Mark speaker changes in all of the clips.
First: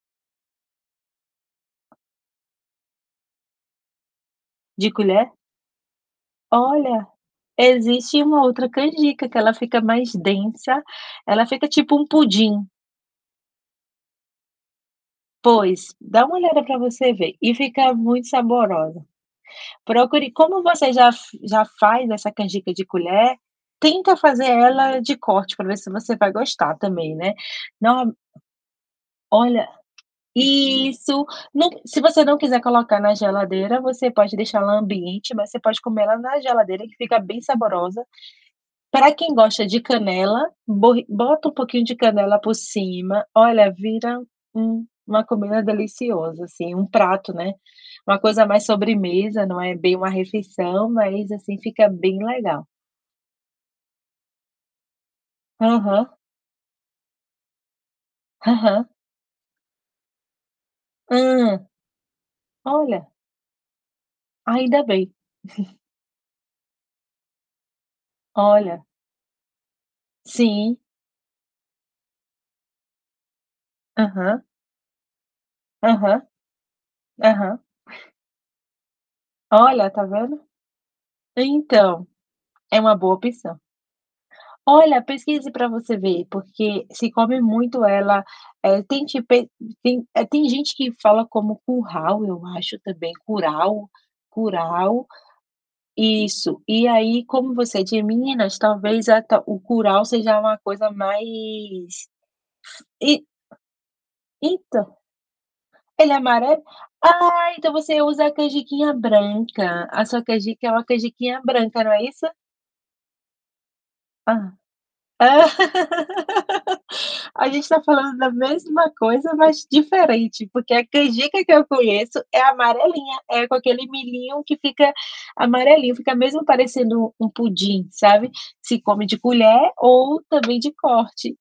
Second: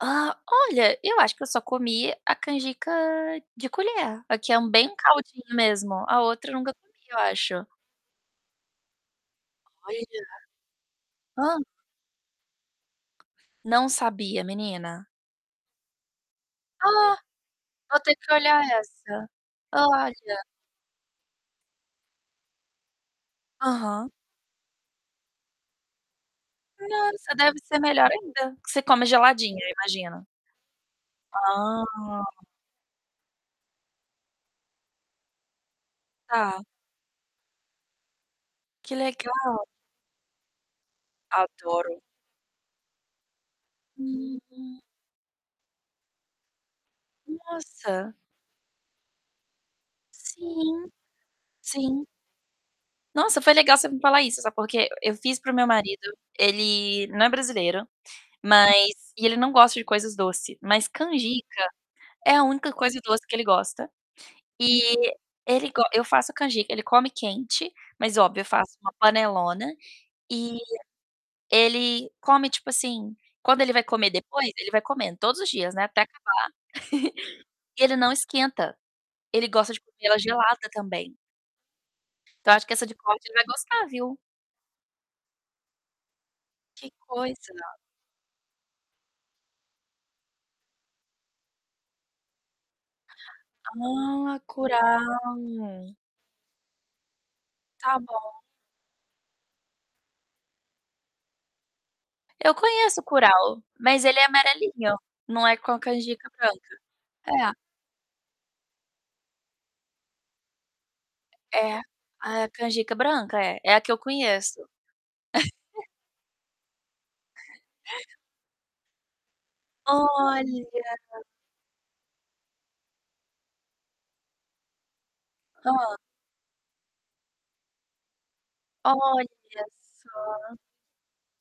Speaker 1: Ah, olha, eu acho que eu só comi a canjica de colher, a que é um
Speaker 2: De
Speaker 1: bem
Speaker 2: colher?
Speaker 1: caldinho mesmo, a outra nunca comi
Speaker 2: Olha,
Speaker 1: eu acho.
Speaker 2: existe uma outra canjica que ela fica mais
Speaker 1: Olha.
Speaker 2: densa, ela
Speaker 1: Hã?
Speaker 2: fica tipo um pudim.
Speaker 1: Não sabia, menina.
Speaker 2: Pois, dá uma olhada para você
Speaker 1: Ah,
Speaker 2: ver, e fica
Speaker 1: vou ter
Speaker 2: muito
Speaker 1: que olhar
Speaker 2: saborosa.
Speaker 1: essa.
Speaker 2: Procure
Speaker 1: Olha.
Speaker 2: como você já f já faz essa canjica de colher,
Speaker 1: Aham.
Speaker 2: tenta fazer ela de corte, para ver se você vai gostar também, né,
Speaker 1: Nossa, deve ser melhor
Speaker 2: não
Speaker 1: ainda, que você come geladinho,
Speaker 2: Olha,
Speaker 1: eu imagino.
Speaker 2: isso, no
Speaker 1: Hã!
Speaker 2: se você não quiser colocar na geladeira, você pode deixar ela ambiente, mas você pode comer ela na
Speaker 1: Tá.
Speaker 2: geladeira que fica bem saborosa.
Speaker 1: Que
Speaker 2: Para
Speaker 1: legal.
Speaker 2: quem gosta de canela, borri bota um pouquinho de
Speaker 1: Adoro.
Speaker 2: canela por cima, olha, vira
Speaker 1: Hum.
Speaker 2: um uma comida deliciosa assim, um prato, né,
Speaker 1: Nossa.
Speaker 2: uma coisa mais sobremesa, não é bem uma
Speaker 1: Sim,
Speaker 2: refeição, mas assim fica
Speaker 1: sim.
Speaker 2: bem legal.
Speaker 1: Nossa, foi legal você me falar isso, sabe por quê? Eu fiz para o meu marido,
Speaker 2: Aham.
Speaker 1: ele não é brasileiro, mas
Speaker 2: Aham.
Speaker 1: e ele não gosta de coisas doce, mas canjica
Speaker 2: Hum.
Speaker 1: é a única coisa
Speaker 2: Olha.
Speaker 1: doce que ele gosta.
Speaker 2: Ainda bem.
Speaker 1: E ele go eu faço canjica, ele come quente, mas, óbvio, eu faço
Speaker 2: Olha.
Speaker 1: uma panelona, e
Speaker 2: Sim.
Speaker 1: ele come, tipo assim, quando ele vai comer
Speaker 2: Aham.
Speaker 1: depois ele vai comendo, todos os dias, né, até acabar.
Speaker 2: Aham. Aham.
Speaker 1: E ele não esquenta, ele gosta de
Speaker 2: Olha,
Speaker 1: comer
Speaker 2: tá
Speaker 1: ela
Speaker 2: vendo?
Speaker 1: gelada também.
Speaker 2: Então,
Speaker 1: Então eu acho que
Speaker 2: é
Speaker 1: essa de
Speaker 2: uma boa
Speaker 1: corte ele vai
Speaker 2: opção.
Speaker 1: gostar, viu?
Speaker 2: Olha, pesquise para você ver, porque
Speaker 1: Que
Speaker 2: se come
Speaker 1: coisa.
Speaker 2: muito ela, eh, tem tipo e tem tem é, tem gente que fala como curral, eu acho também, curau,
Speaker 1: Ah,
Speaker 2: curau.
Speaker 1: curau.
Speaker 2: Isso, e aí como você é
Speaker 1: Tá
Speaker 2: de
Speaker 1: bom.
Speaker 2: meninas, talvez até o curau seja uma coisa mais
Speaker 1: Eu conheço
Speaker 2: e
Speaker 1: curau, mas ele é
Speaker 2: Então,
Speaker 1: amarelinho, não é com a
Speaker 2: ele é
Speaker 1: canjica
Speaker 2: amarelo?
Speaker 1: branca.
Speaker 2: Ah,
Speaker 1: É.
Speaker 2: então você usa a canjiquinha branca, a sua canjica é uma canjiquinha
Speaker 1: É,
Speaker 2: branca, não é isso?
Speaker 1: ah, é a canjica branca, é. É a que eu
Speaker 2: Hã.
Speaker 1: conheço.
Speaker 2: A gente está falando da mesma coisa, mas
Speaker 1: Olha!
Speaker 2: diferente, porque a que eu conheço é amarelinha, é com aquele milhinho que fica amarelinho,
Speaker 1: Hã.
Speaker 2: fica mesmo parecendo um pudim, sabe, se come de
Speaker 1: Olha,
Speaker 2: colher ou
Speaker 1: só.
Speaker 2: também de corte.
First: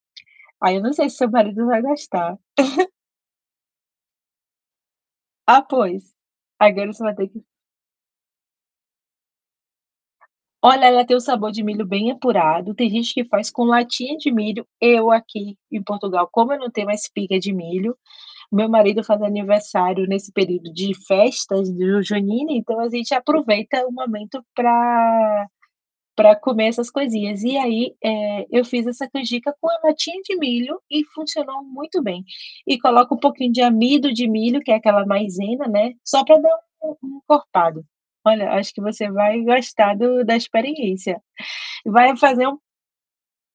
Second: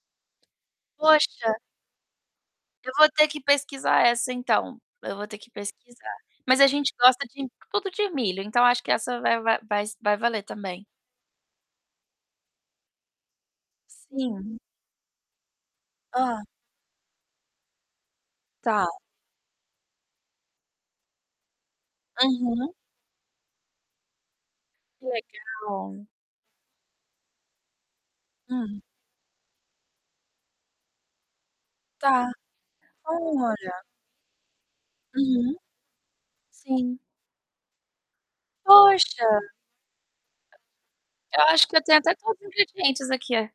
Speaker 2: Aí eu não sei se seu
Speaker 1: Poxa.
Speaker 2: marido vai gostar.
Speaker 1: Eu vou ter que pesquisar essa então, eu vou ter que
Speaker 2: Ah, pois,
Speaker 1: pesquisar. Mas a
Speaker 2: agora
Speaker 1: gente
Speaker 2: você vai
Speaker 1: gosta
Speaker 2: ter que
Speaker 1: de tudo de milho, então acho que essa vai vai vai s vai valer
Speaker 2: Olha,
Speaker 1: também.
Speaker 2: ela tem o sabor de milho bem apurado. Tem gente que faz com latinha de
Speaker 1: Sim.
Speaker 2: milho, eu aqui, em Portugal,
Speaker 1: Ah.
Speaker 2: como eu não tenho uma espiga de milho, meu
Speaker 1: Tá.
Speaker 2: marido faz aniversário nesse período de festas do junina,
Speaker 1: Aham.
Speaker 2: então a gente aproveita o momento
Speaker 1: Que
Speaker 2: pra
Speaker 1: legal.
Speaker 2: pra comer essas coisinhas e aí, eh, eu
Speaker 1: Hum.
Speaker 2: fiz essa canjica com a latinha de milho, e funcionou muito bem.
Speaker 1: Tá,
Speaker 2: E coloco um pouquinho
Speaker 1: olha.
Speaker 2: de amido de milho, que é aquela
Speaker 1: Hum.
Speaker 2: maisena né, só para dar um
Speaker 1: Sim.
Speaker 2: um encorpado. Olha, acho que você
Speaker 1: Poxa.
Speaker 2: vai gostar do da experiência
Speaker 1: Eu acho que eu
Speaker 2: e
Speaker 1: tenho até
Speaker 2: vai
Speaker 1: todos
Speaker 2: fazer
Speaker 1: os
Speaker 2: um
Speaker 1: ingredientes aqui.